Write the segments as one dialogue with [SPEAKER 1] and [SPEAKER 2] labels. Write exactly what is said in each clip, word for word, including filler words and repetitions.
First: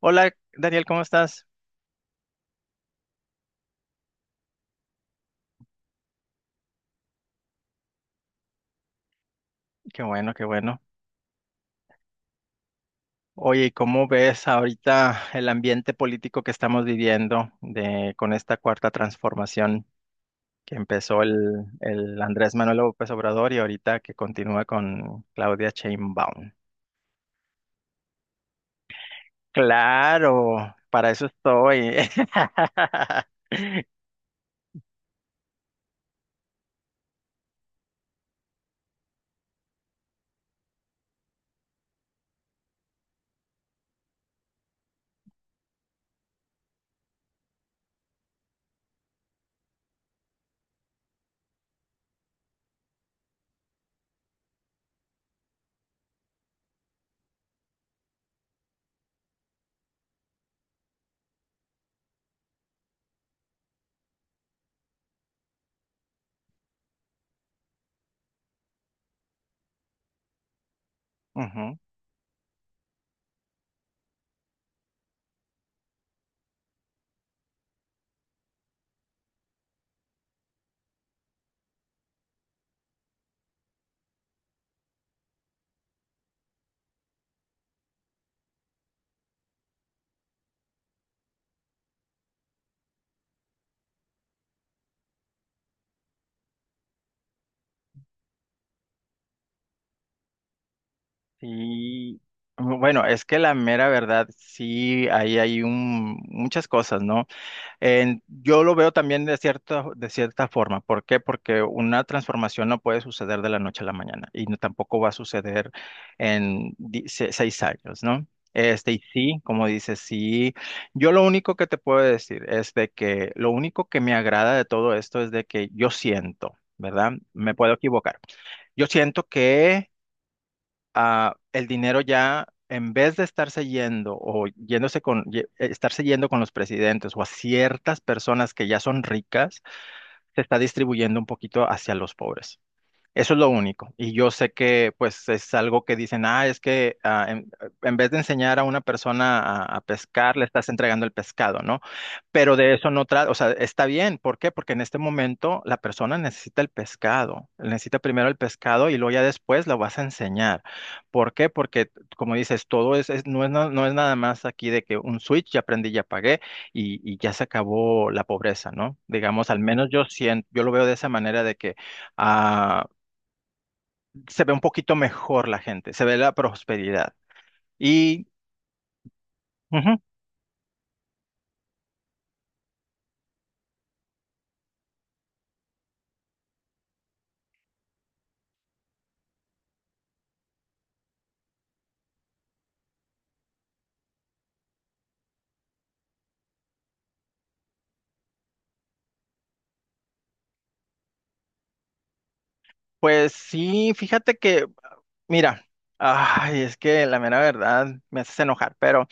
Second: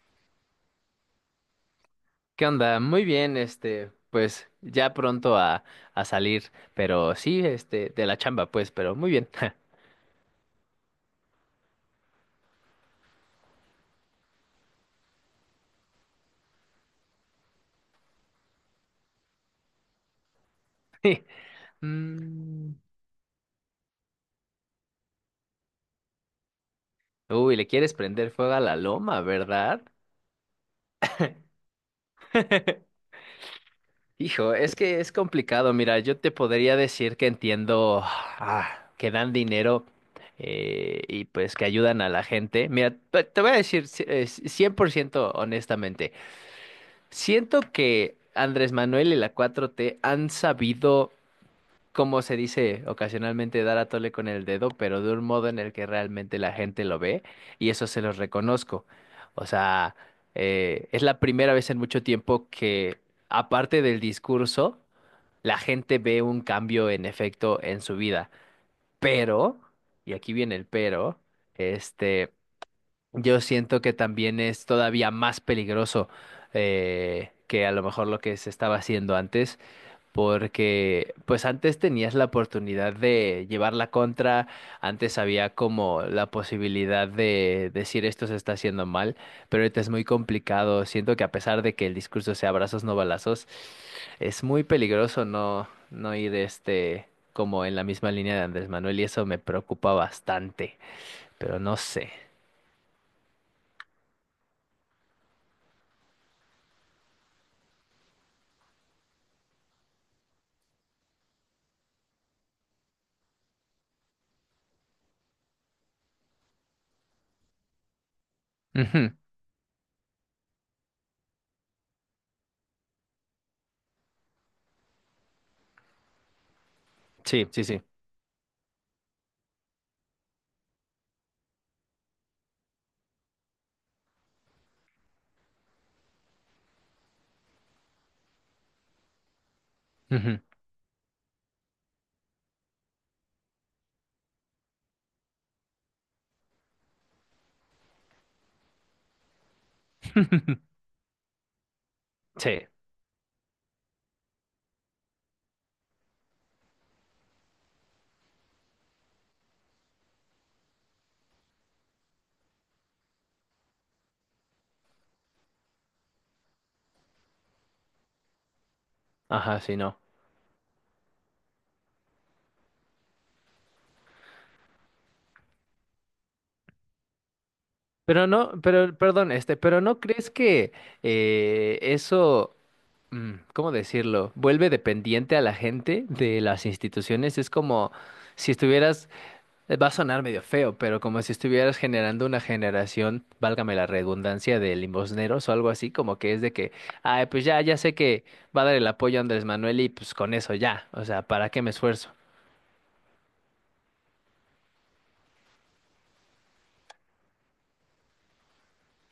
[SPEAKER 1] Hola, Daniel, ¿cómo estás?
[SPEAKER 2] ¿Qué onda? Muy bien, este, pues ya pronto a, a salir, pero sí, este, de la chamba, pues, pero muy bien.
[SPEAKER 1] Qué bueno, qué bueno. Oye, ¿y cómo ves ahorita el ambiente político que estamos viviendo de, con esta cuarta transformación que empezó
[SPEAKER 2] Sí.
[SPEAKER 1] el, el Andrés
[SPEAKER 2] Mm.
[SPEAKER 1] Manuel López Obrador y ahorita que continúa con Claudia Sheinbaum?
[SPEAKER 2] Uy, le quieres prender fuego a la loma, ¿verdad?
[SPEAKER 1] Claro, para eso estoy.
[SPEAKER 2] Hijo, es que es complicado. Mira, yo te podría decir que entiendo ah, que dan dinero eh, y pues que ayudan a la gente. Mira, te te voy a decir ci- eh, ci- cien por ciento honestamente. Siento que Andrés Manuel y la cuatro t han sabido como se dice ocasionalmente, dar a tole con el dedo, pero de un modo en el que realmente la gente lo ve y eso se los reconozco. O sea, eh, es la primera vez en mucho tiempo que, aparte del discurso, la gente ve un cambio en efecto en su vida. Pero, y aquí viene el pero,
[SPEAKER 1] Ujú.
[SPEAKER 2] este, yo siento que también es todavía más peligroso eh, que a lo mejor lo que se estaba haciendo antes, porque pues antes tenías la oportunidad de llevar la contra, antes había como la posibilidad de decir esto se está haciendo mal, pero ahorita es muy complicado. Siento que a pesar de que el discurso sea abrazos no balazos, es muy peligroso no, no ir este como en la misma línea de Andrés Manuel, y eso me preocupa bastante, pero no sé.
[SPEAKER 1] Sí, bueno, es que la mera verdad, sí, ahí hay un, muchas cosas, ¿no? En- yo lo veo también de cierta, de cierta forma. ¿Por qué? Porque una transformación no puede suceder de la noche a la mañana y no- tampoco va a suceder en di- se- seis años, ¿no? Este, y
[SPEAKER 2] Ujú.
[SPEAKER 1] sí, como dices, sí. Yo lo único que te puedo decir es de que lo único que me agrada de todo esto es de que yo siento, ¿verdad?
[SPEAKER 2] Sí,
[SPEAKER 1] Me
[SPEAKER 2] sí,
[SPEAKER 1] puedo
[SPEAKER 2] sí.
[SPEAKER 1] equivocar. Yo siento que ah, el dinero ya, en vez de estarse yendo o yéndose con, ye- eh, estarse yendo con los presidentes o a ciertas personas que ya son ricas,
[SPEAKER 2] Ujú.
[SPEAKER 1] se está distribuyendo un poquito hacia los pobres. Eso es lo único. Y yo sé que pues es algo que dicen, ah, es que ah, en, en vez de enseñar a una persona a, a pescar, le estás entregando el pescado, ¿no? Pero
[SPEAKER 2] Sí.
[SPEAKER 1] de eso no trata, o sea, está bien. ¿Por qué? Porque en este momento la persona necesita el pescado. Necesita primero el pescado y luego ya después lo vas a enseñar. ¿Por qué? Porque, como dices, todo es, es- no es, na- no es nada más aquí de que un switch, ya aprendí, ya pagué y, y ya se acabó la pobreza, ¿no? Digamos, al
[SPEAKER 2] Ajá, sí,
[SPEAKER 1] menos
[SPEAKER 2] no.
[SPEAKER 1] yo siento, yo lo veo de esa manera de que ah, se ve un poquito mejor la gente, se ve la prosperidad.
[SPEAKER 2] Pero
[SPEAKER 1] Y
[SPEAKER 2] no, pero, perdón, este, pero
[SPEAKER 1] ujú,
[SPEAKER 2] ¿no crees que eh, eso, mm, ¿cómo decirlo? Vuelve dependiente a la gente de las instituciones. Es como si estuvieras, eh, va a sonar medio feo, pero como si estuvieras generando una generación, válgame la redundancia, de limosneros o algo así, como que es de que, ay, pues ya, ya sé que va a dar el apoyo a Andrés Manuel y pues con eso ya, o sea, ¿para qué me esfuerzo?
[SPEAKER 1] pues sí, fíjate que, mira, ay, es que la mera verdad me haces enojar, pero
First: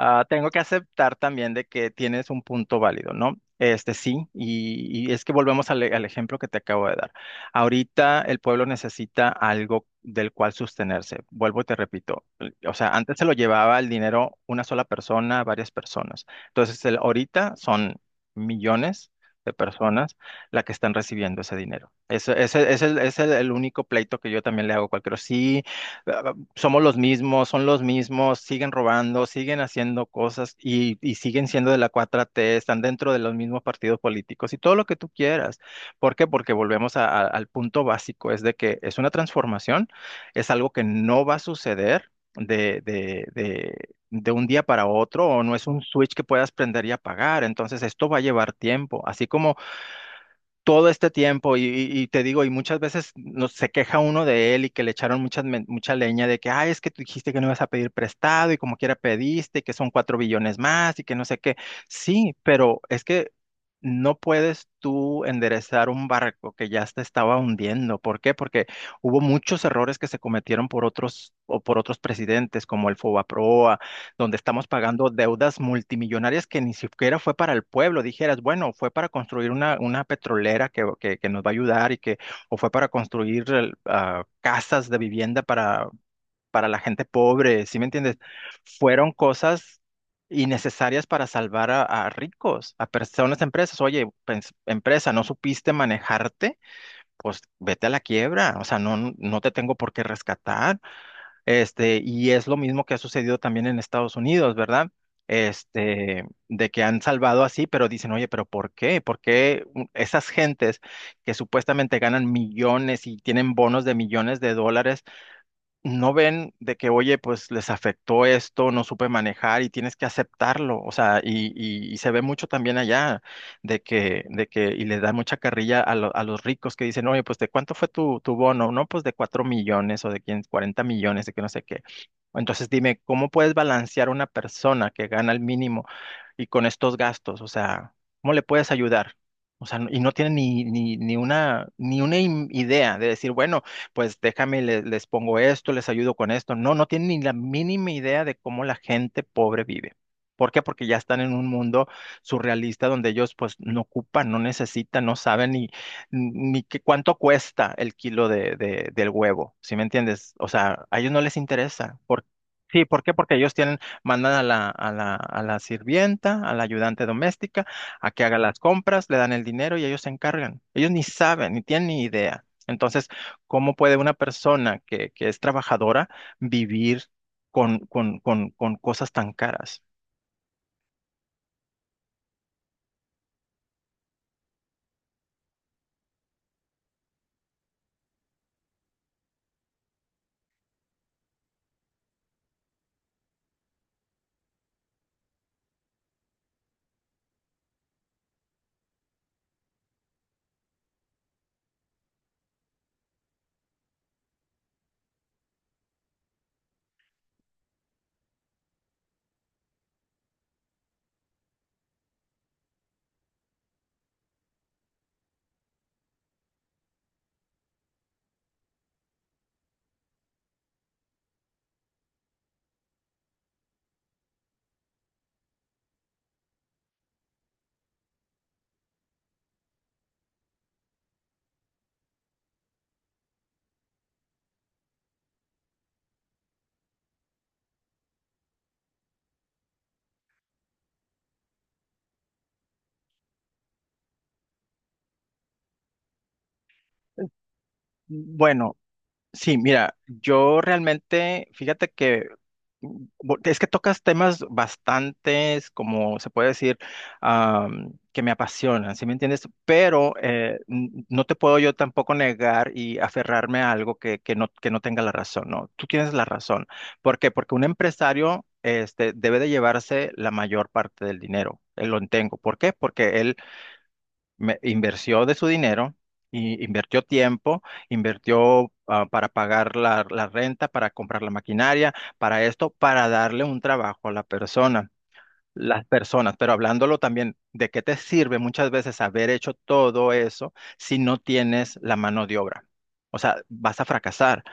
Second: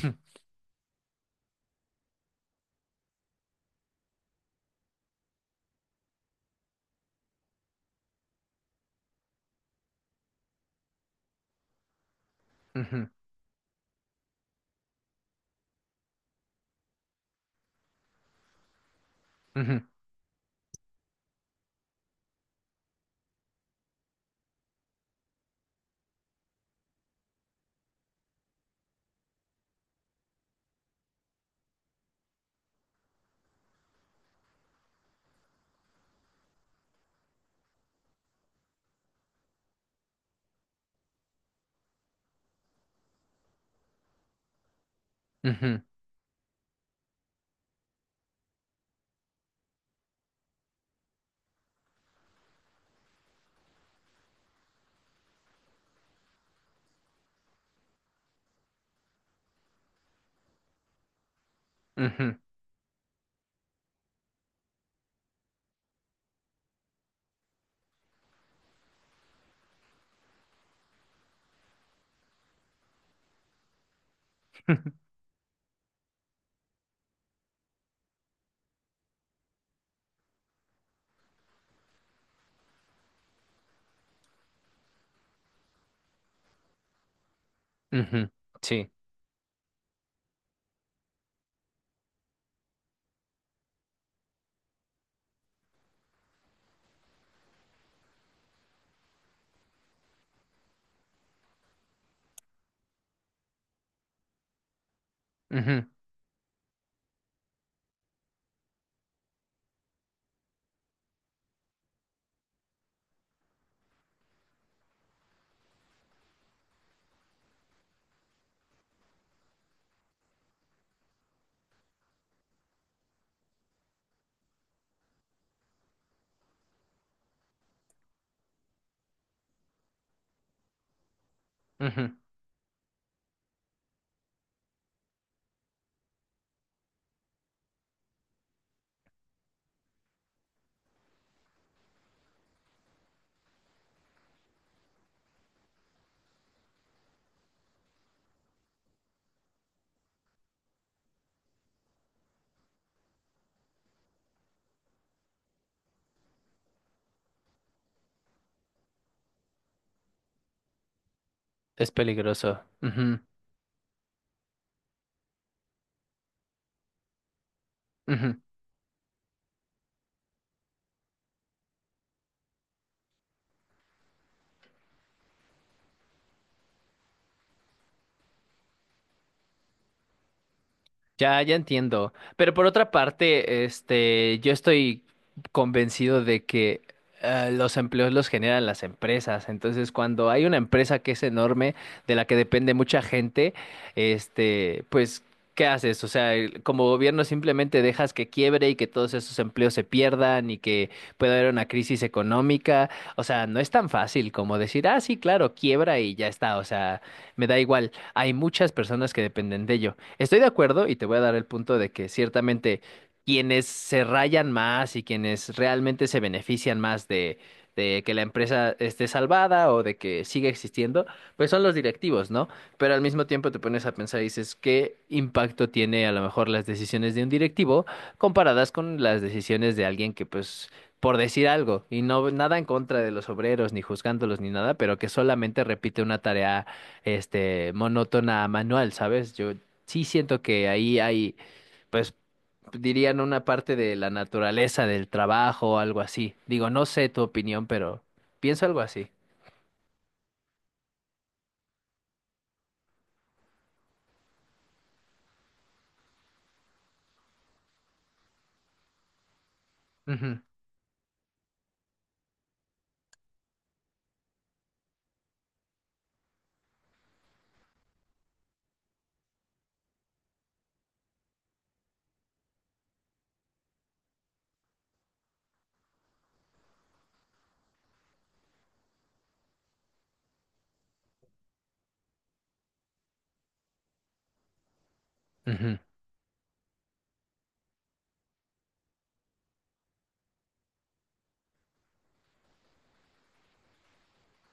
[SPEAKER 1] ah, tengo que aceptar también de que tienes un punto válido, ¿no? Este sí, y, y es que volvemos al, e- al ejemplo que te acabo de dar. Ahorita el pueblo necesita algo del cual sostenerse. Vuelvo y te repito, l- o sea,
[SPEAKER 2] Ujú,
[SPEAKER 1] antes se lo llevaba el dinero una sola persona, varias personas. Entonces, el- ahorita son millones de
[SPEAKER 2] ujú,
[SPEAKER 1] personas las que están recibiendo ese dinero. Ese, ese- ese es el es el- el único pleito que yo también le hago a cualquiera. Sí, somos los mismos, son los mismos, siguen robando, siguen haciendo cosas y, y siguen siendo de la cuatro T, están dentro de los mismos partidos políticos y todo lo que tú quieras. ¿Por qué? Porque volvemos a- a- al punto básico, es de que es una transformación, es algo que no va a suceder de, de, de, de un día para otro o no es un
[SPEAKER 2] ujú,
[SPEAKER 1] switch que puedas prender y apagar. Entonces, esto va a llevar tiempo, así como todo este tiempo y, y- y te digo, y muchas veces no, se queja uno de él y que le echaron mucha, mucha leña de que, ay, es que tú dijiste que no ibas a pedir prestado y como quiera pediste, y que son cuatro billones más y que no sé qué. Sí,
[SPEAKER 2] ujú,
[SPEAKER 1] pero es que no puedes tú enderezar un barco que ya se estaba hundiendo. ¿Por qué? Porque hubo muchos errores que se cometieron por otros o por otros presidentes como el Fobaproa, donde estamos pagando deudas multimillonarias que ni siquiera fue para el pueblo. Dijeras, bueno, fue para construir una, una petrolera que, que, que nos va a ayudar y que, o fue para construir el, ah, casas de vivienda para, para, la gente pobre, ¿sí me entiendes?
[SPEAKER 2] ujú. Sí.
[SPEAKER 1] Fueron cosas innecesarias para salvar a, a ricos, a personas, empresas. Oye, pens- empresa, ¿no supiste manejarte? Pues vete a la quiebra, o sea, no, no te tengo por qué rescatar. Este, y es lo mismo que ha sucedido también en Estados Unidos, ¿verdad?
[SPEAKER 2] Ujú,
[SPEAKER 1] Este, de que han salvado así, pero dicen, oye, pero ¿por qué? ¿Por qué u- esas gentes que supuestamente ganan millones y tienen bonos de millones de dólares, no ven de que, oye, pues les afectó esto, no supe manejar y tienes que aceptarlo. O sea, y, y- y se ve mucho también allá de que, de que, y le da mucha carrilla a, lo- a los ricos que dicen, oye, pues de cuánto fue tu, tu bono, no, pues de cuatro millones o de quien- cuarenta millones, de que no sé qué.
[SPEAKER 2] ujú.
[SPEAKER 1] Entonces dime, ¿cómo puedes balancear una persona que gana el mínimo y con estos gastos? O sea, ¿cómo le puedes ayudar? O sea, y no tiene ni, ni, ni una, ni una im- idea de decir, bueno, pues déjame, le- les pongo esto, les ayudo con esto. No, no tienen ni la mínima idea de cómo la gente pobre vive. ¿Por qué? Porque ya están en un mundo surrealista donde ellos pues no ocupan, no necesitan, no saben ni, ni qué- cuánto cuesta el kilo de, de- del huevo, ¿sí me entiendes? O sea, a ellos no les
[SPEAKER 2] Es
[SPEAKER 1] interesa. ¿Por-
[SPEAKER 2] peligroso.
[SPEAKER 1] sí, ¿por qué?
[SPEAKER 2] Ujú,
[SPEAKER 1] Porque ellos tienen, mandan a la, a la, a la sirvienta, a la ayudante doméstica, a que haga
[SPEAKER 2] ujú.
[SPEAKER 1] las compras, le dan el dinero y ellos se encargan. Ellos ni saben, ni tienen ni idea. Entonces, ¿cómo puede una persona que, que es trabajadora vivir con, con, con, con cosas tan caras?
[SPEAKER 2] Ya, ya entiendo. Pero por otra parte, este, yo estoy convencido de que eh, los empleos los generan las empresas. Entonces, cuando hay una empresa que es enorme, de la que depende mucha gente, este, pues, ¿qué haces? O sea, el- como gobierno simplemente dejas que quiebre y que todos esos empleos se pierdan y que pueda haber una crisis económica. O sea, no es tan fácil como decir, ah, sí, claro, quiebra y ya está. O sea, me da igual. Hay muchas personas que dependen de ello. Estoy de acuerdo y te voy a dar el punto de que ciertamente quienes se rayan más y quienes realmente se benefician más de, de que la empresa esté salvada o de que siga existiendo, pues son los directivos, ¿no? Pero al mismo tiempo te pones a pensar y dices, ¿qué impacto tiene a lo mejor las decisiones de un directivo comparadas con las decisiones de alguien que pues... por decir algo, y no nada en contra de los obreros, ni juzgándolos, ni nada, pero que solamente repite una tarea este monótona manual, ¿sabes? Yo sí siento que ahí hay, pues dirían una parte de la naturaleza del trabajo o algo así. Digo, no sé tu opinión, pero pienso
[SPEAKER 1] Bueno,
[SPEAKER 2] algo así.
[SPEAKER 1] sí, mira, yo realmente, fíjate que mm, bo- es que tocas temas bastantes, como se puede decir, am, que me apasionan, ¿sí me entiendes? Pero
[SPEAKER 2] Ujú,
[SPEAKER 1] eh, n- no te puedo yo tampoco negar y aferrarme a algo que, que no, que no tenga la razón, ¿no? Tú tienes la razón. ¿Por qué? Porque un empresario este, debe de llevarse la mayor parte del dinero. Él lo entiendo. ¿Por qué? Porque me- invirtió de su dinero, y invirtió tiempo, invirtió ah, para pagar la, la renta, para comprar la maquinaria, para esto, para darle un trabajo a la persona.
[SPEAKER 2] ujú,
[SPEAKER 1] Las personas, pero hablándolo también, ¿de qué te sirve muchas veces haber hecho todo eso si no tienes la mano de obra? O sea, vas a fracasar.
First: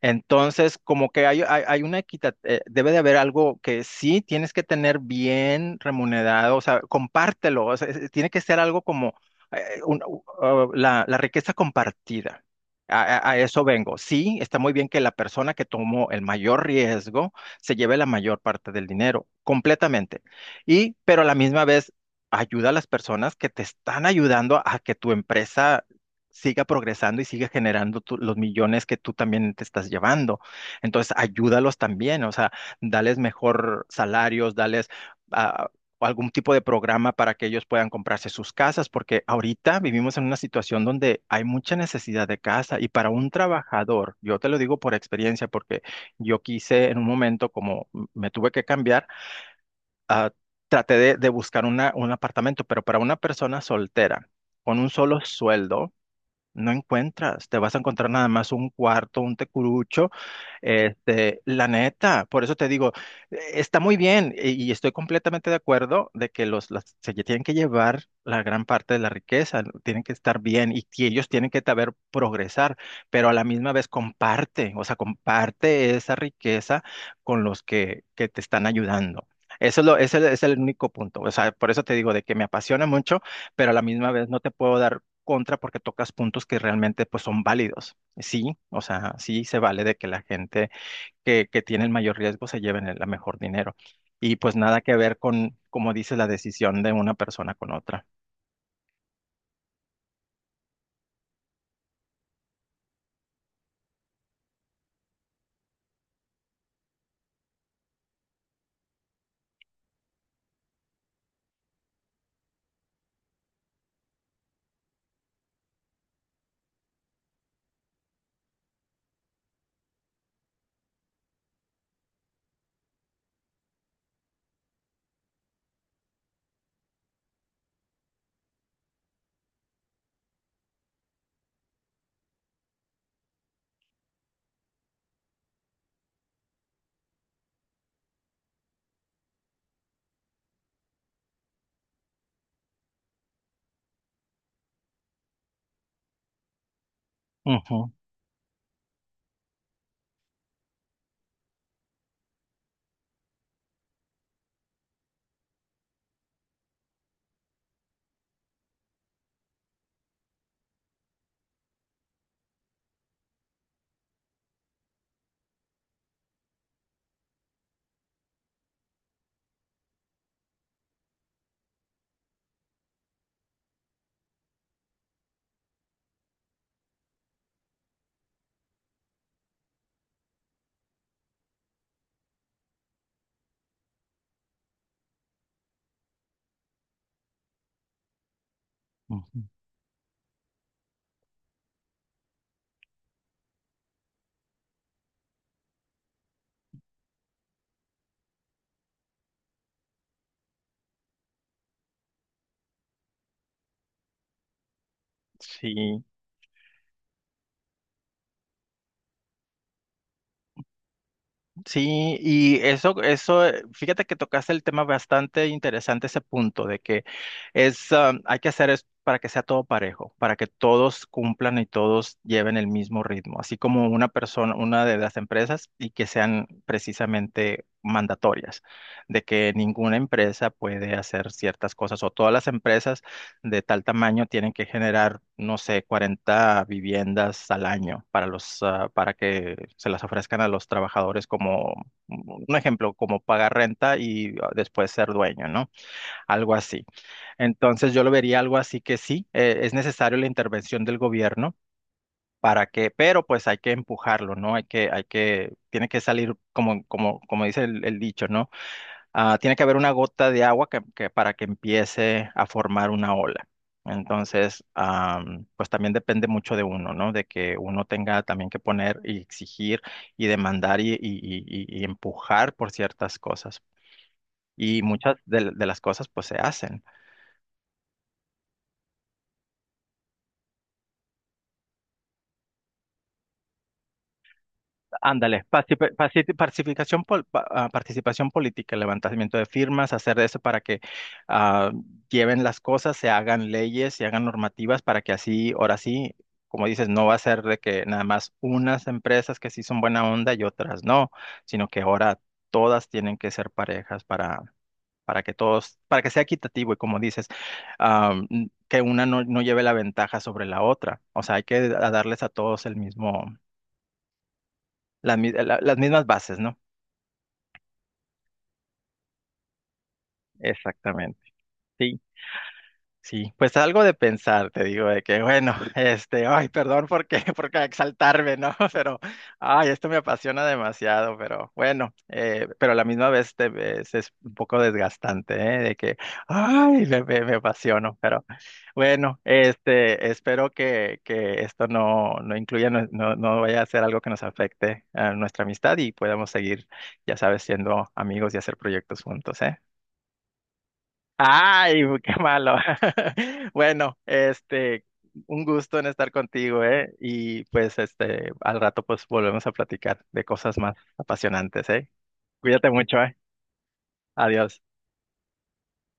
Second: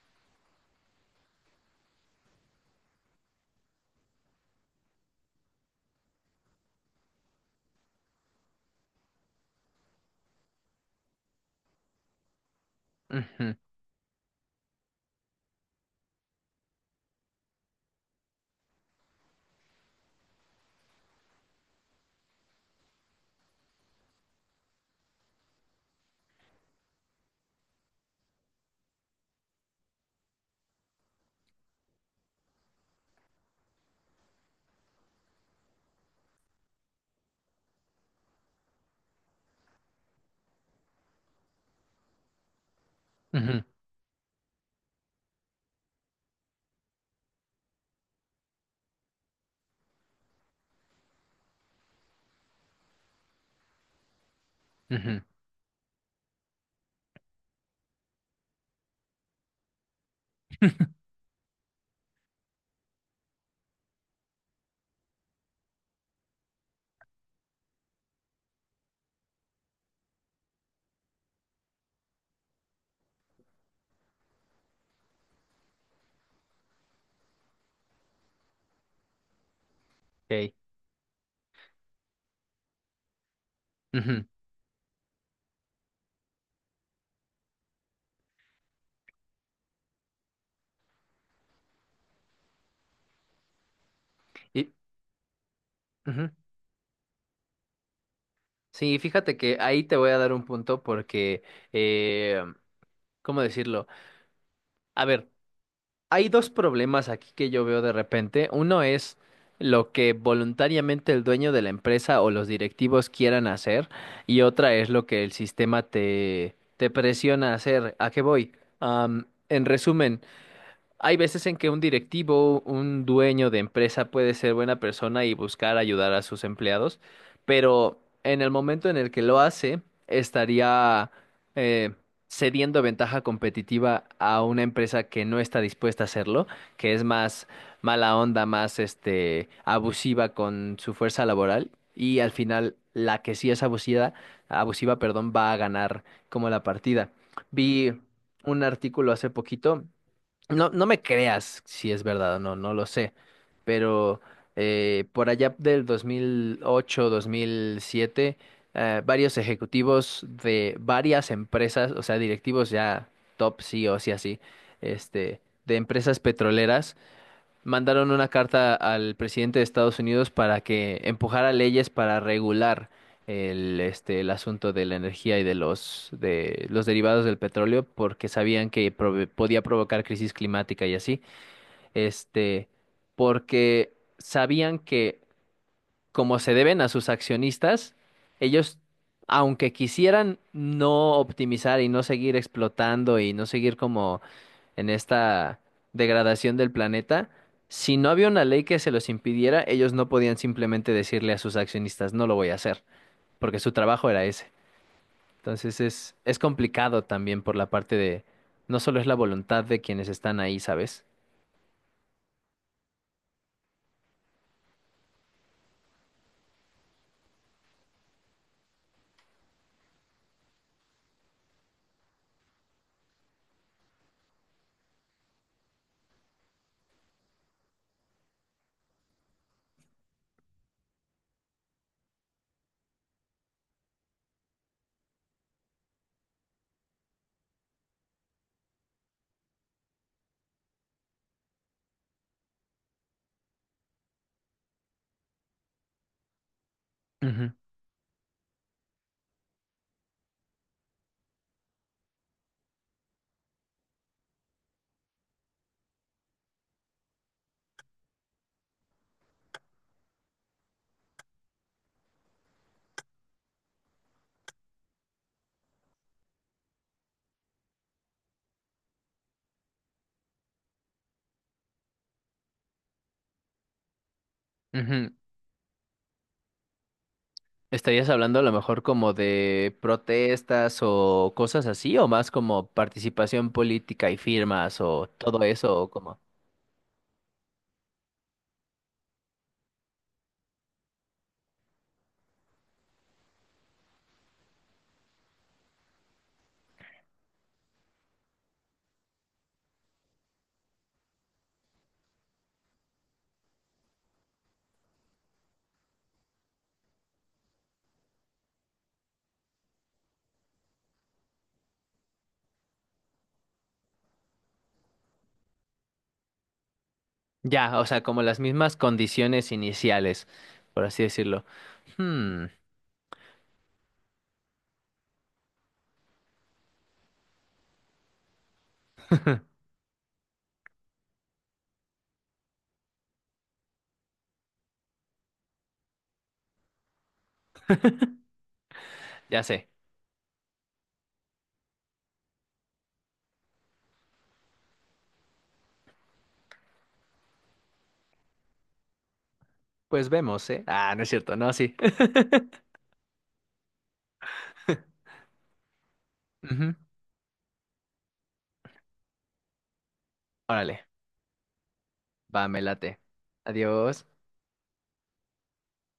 [SPEAKER 1] Entonces, como que hay, hay, hay una equidad, eh, debe de haber algo que sí tienes que tener bien remunerado, o sea, compártelo, o sea, es- tiene que ser algo como eh, un- u- uh, la, la riqueza compartida. A, a- a
[SPEAKER 2] ujú,
[SPEAKER 1] eso vengo. Sí, está muy bien que la persona que tomó el mayor riesgo se lleve la mayor parte del dinero, completamente. Y, pero a la misma vez, ayuda a las personas que te están ayudando a que tu empresa siga progresando y siga generando tu- los millones que tú también te estás llevando. Entonces, ayúdalos también, o sea, dales mejor salarios, dales ah, algún tipo de programa para que ellos puedan comprarse sus casas, porque ahorita vivimos en una situación donde hay mucha necesidad de casa y para un
[SPEAKER 2] ujú,
[SPEAKER 1] trabajador, yo te lo digo por experiencia, porque yo quise en un momento, como m- me tuve que cambiar, ah, traté de, de buscar una- un apartamento, pero para una persona soltera, con un solo
[SPEAKER 2] ujú,
[SPEAKER 1] sueldo, no encuentras, te vas a encontrar nada más un cuarto, un tecurucho, este, la neta, por eso te digo, eh, está muy bien eh, y estoy completamente de acuerdo de que los, las- se tienen que llevar la gran parte de la riqueza, ¿no? Tienen que estar bien y, que ellos tienen que saber progresar, pero a la misma vez comparte, o sea, comparte esa riqueza con los que, que te están ayudando. Eso es lo, ese es
[SPEAKER 2] ok,
[SPEAKER 1] el único punto. O sea, por eso te digo de que me apasiona mucho, pero a la misma
[SPEAKER 2] ujú.
[SPEAKER 1] vez no te puedo dar contra porque tocas puntos que realmente pues son válidos. Sí, o sea, sí se vale de que la gente que, que tiene el mayor riesgo se lleven el la mejor dinero. Y pues
[SPEAKER 2] Y,
[SPEAKER 1] nada que ver con, como dice, la
[SPEAKER 2] ujú.
[SPEAKER 1] decisión de una persona con otra.
[SPEAKER 2] Sí, fíjate que ahí te voy a dar un punto porque, eh, ¿cómo decirlo? A ver. Hay dos problemas aquí que yo veo de repente. Uno es lo que voluntariamente el dueño de la empresa o los directivos quieran hacer y otra es lo que el sistema te, te presiona a hacer. ¿A qué voy? Am, en resumen, hay veces en que un directivo, un dueño de empresa puede ser buena persona y buscar ayudar a sus empleados, pero en el momento en el que lo hace, estaría eh, cediendo ventaja competitiva a una empresa que no está dispuesta a hacerlo, que es más mala onda, más este abusiva con su fuerza laboral, y al final la que sí es abusiva, abusiva, perdón, va a ganar como la partida.
[SPEAKER 1] Ujú,
[SPEAKER 2] Vi un artículo hace poquito, no, no me creas si es verdad o no, no lo sé, pero eh, por allá del dos mil ocho, dos mil siete, eh, varios ejecutivos de varias empresas, o sea, directivos ya top C E Os y así, este, de empresas petroleras, mandaron una carta al presidente de Estados Unidos para que empujara leyes para regular el, este, el asunto de la energía y de los, de los derivados del petróleo, porque sabían que prove- podía provocar crisis climática y así, este, porque sabían que como se deben a sus accionistas, ellos,
[SPEAKER 1] ujú.
[SPEAKER 2] aunque quisieran no optimizar y no seguir explotando y no seguir como en esta degradación del planeta, si no había una ley que se los impidiera, ellos no podían simplemente decirle a sus accionistas, no lo voy a hacer, porque su trabajo era ese. Entonces
[SPEAKER 1] Sí.
[SPEAKER 2] es, es complicado también por la parte de, no solo es la voluntad de quienes están ahí, ¿sabes?
[SPEAKER 1] Sí, y eso, eso, eh, fíjate que tocaste el tema bastante interesante, ese punto de que es, ah, hay que hacer es para que sea todo parejo, para que todos cumplan y todos lleven el mismo ritmo, así como una persona, una de las empresas y que sean precisamente mandatorias, de que ninguna empresa puede hacer ciertas cosas o todas las empresas de tal tamaño tienen que generar, no sé, cuarenta viviendas al año para los, ah, para que se las ofrezcan a los trabajadores como, mm, un ejemplo, como pagar renta y ah, después ser dueño, ¿no? Algo así. Entonces yo lo vería algo así que sí, eh, es necesario la intervención del gobierno. Para que, pero pues hay que empujarlo, ¿no? Hay que, hay que, tiene que salir como, como, como, dice el el dicho, ¿no? Ah, tiene que haber una gota de agua que, que para que empiece a formar una ola. Entonces, am, pues también depende mucho de uno, ¿no? De que uno tenga también que poner y exigir y demandar y, y- y- y- y empujar por ciertas cosas. Y
[SPEAKER 2] Ujú, ujú.
[SPEAKER 1] muchas de, de las cosas pues se hacen.
[SPEAKER 2] ¿Estarías hablando a lo mejor como de protestas o cosas así, o más como participación política y firmas o
[SPEAKER 1] Ándale,
[SPEAKER 2] todo eso, o
[SPEAKER 1] pacifi-
[SPEAKER 2] como...
[SPEAKER 1] paci- pacificación pol- pa- ah, participación política, levantamiento de firmas, hacer eso para que ah, lleven las cosas, se hagan leyes, se hagan normativas para que así, ahora sí, como dices, no va a ser de que nada más unas empresas que sí son buena onda y otras no, sino que ahora todas tienen que ser parejas para, para que todos, para que sea equitativo y como dices, ah, n- que una no, no lleve la ventaja sobre la otra. O sea, hay que a- darles a todos el mismo, la mi- la- las mismas bases, ¿no?
[SPEAKER 2] Ya, o sea, como las mismas condiciones iniciales, por así
[SPEAKER 1] Exactamente,
[SPEAKER 2] decirlo.
[SPEAKER 1] sí,
[SPEAKER 2] Hmm,
[SPEAKER 1] sí, pues algo de pensar, te digo, de que bueno, este, ay, perdón porque, qué, por exaltarme, ¿no? Pero, ay, esto me apasiona demasiado, pero bueno, eh, pero a la misma vez te ves- es un poco desgastante, ¿eh? De que, ay, me, me, me apasiono, pero bueno,
[SPEAKER 2] ya sé.
[SPEAKER 1] este, espero que, que esto no, no incluya, no, no, no vaya a ser algo que nos afecte a nuestra amistad y podamos seguir, ya sabes, siendo amigos y hacer proyectos juntos, ¿eh?
[SPEAKER 2] Pues vemos, ¿eh? Ah, no es cierto, no, sí.
[SPEAKER 1] Ay, qué malo. Bueno, este, un gusto en estar contigo,
[SPEAKER 2] Ujú.
[SPEAKER 1] ¿eh? Y pues, este, al rato pues volvemos a platicar de cosas más
[SPEAKER 2] Órale,
[SPEAKER 1] apasionantes, ¿eh?
[SPEAKER 2] va, me
[SPEAKER 1] Cuídate
[SPEAKER 2] late.
[SPEAKER 1] mucho, ¿eh?
[SPEAKER 2] Adiós.
[SPEAKER 1] Adiós.